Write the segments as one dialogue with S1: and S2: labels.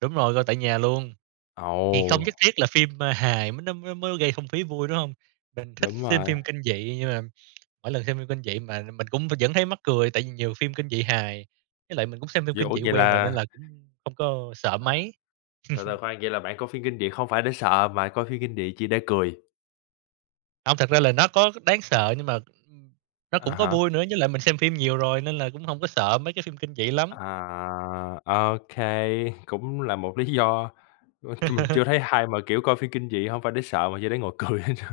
S1: Đúng rồi, coi tại nhà luôn, thì không
S2: Ồ!
S1: nhất thiết là phim, a, hài mới nó mới mới gây không khí vui, đúng hông? Mình thích
S2: Đúng
S1: xem
S2: rồi.
S1: phim kinh dị, nhưng mà mỗi lần xem phim kinh dị mà mình cũng vẫn thấy mắc cười, tại vì nhiều phim kinh dị hài. Với lại mình cũng xem phim
S2: Vậy,
S1: kinh
S2: ủa,
S1: dị
S2: vậy
S1: quen rồi nên
S2: là
S1: là cũng không có sợ
S2: Ơ,
S1: mấy.
S2: từ từ khoan, vậy là bạn coi phim kinh dị không phải để sợ, mà coi phim kinh dị chỉ để cười.
S1: Hông, thật ra là nó có đáng sợ nhưng mà, ưm, nó
S2: À
S1: cũng có
S2: há.
S1: vui nữa, với lại mình xem phim nhiều rồi nên là cũng hông có sợ mấy cái phim kinh dị lắm.
S2: À, ô kê, cũng là một lý do, ch mình chưa thấy ai mà, kiểu, coi phim kinh dị hông phải để sợ mà chỉ để ngồi cười hết.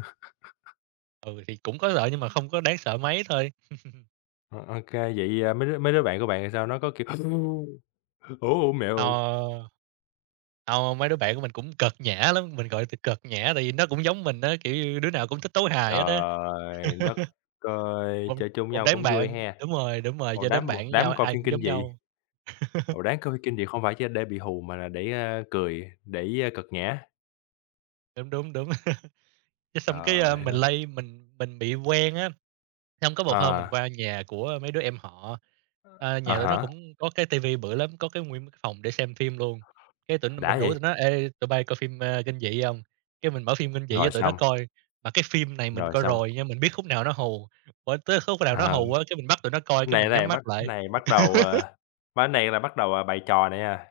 S1: Ừ, thì cũng có lợi nhưng mà không có đáng sợ mấy thôi.
S2: Ô kê, vậy, à, mấy đứa mấy đứa bạn của bạn thì sao, nó có, kiểu, "Ủa, ủa, mẹ ơi!"
S1: Ờ. Hông, mấy đứa bạn của mình cũng cợt nhã lắm, mình gọi từ cợt nhã tại vì nó cũng giống mình á, kiểu như, đứa nào cũng thích tấu hài hết á.
S2: Trời đất ơi!
S1: Một
S2: Chơi chung với
S1: một
S2: nhau
S1: đám
S2: cũng vui
S1: bạn
S2: ha,
S1: đúng rồi, đúng rồi,
S2: một
S1: chơi đám
S2: đám một
S1: bạn với nhau,
S2: đám coi
S1: ai
S2: phim
S1: cũng
S2: kinh
S1: giống
S2: dị.
S1: nhau.
S2: Ồ, đáng coi kinh dị không phải chỉ để bị hù mà là để, a, cười, để, a, cợt nhã.
S1: Đúng, đúng, đúng. Cái, xong cái, a,
S2: Trời
S1: mình
S2: ơi!
S1: lây mình mình bị quen á, xong có một hôm mình
S2: À.
S1: qua nhà của mấy đứa em họ, ơ,
S2: À
S1: nhà tụi nó
S2: há.
S1: cũng có cái TV bự lắm, có cái nguyên cái phòng để xem phim luôn, cái tỉnh mình
S2: Đã
S1: rủ tụi
S2: vậy!
S1: nó "Ê, tụi bây coi phim, a, kinh dị hông?" Cái mình mở phim kinh dị cho
S2: Rồi
S1: tụi nó
S2: xong.
S1: coi, mà cái phim này mình
S2: Rồi
S1: coi
S2: xong.
S1: rồi nhưng mình biết khúc nào nó hù, [unintelligible] tới khúc nào nó
S2: Ờ.
S1: hù á cái mình bắt tụi nó coi, cái
S2: Này
S1: mình nhắm
S2: này
S1: mắt
S2: bắt
S1: lại.
S2: này bắt đầu, à, ba cái này là bắt đầu, à, bày trò này nha,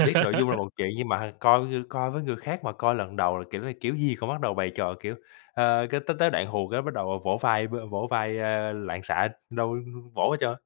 S2: biết nội dung là một chuyện, nhưng mà h coi coi với người khác mà coi lần đầu là kiểu này kiểu gì cũng bắt đầu bày trò, kiểu, ờ, cái tới tới đoạn hù cái bắt đầu, à, vỗ vai v vỗ vai, a, loạn xạ, đâu vỗ hết trơn.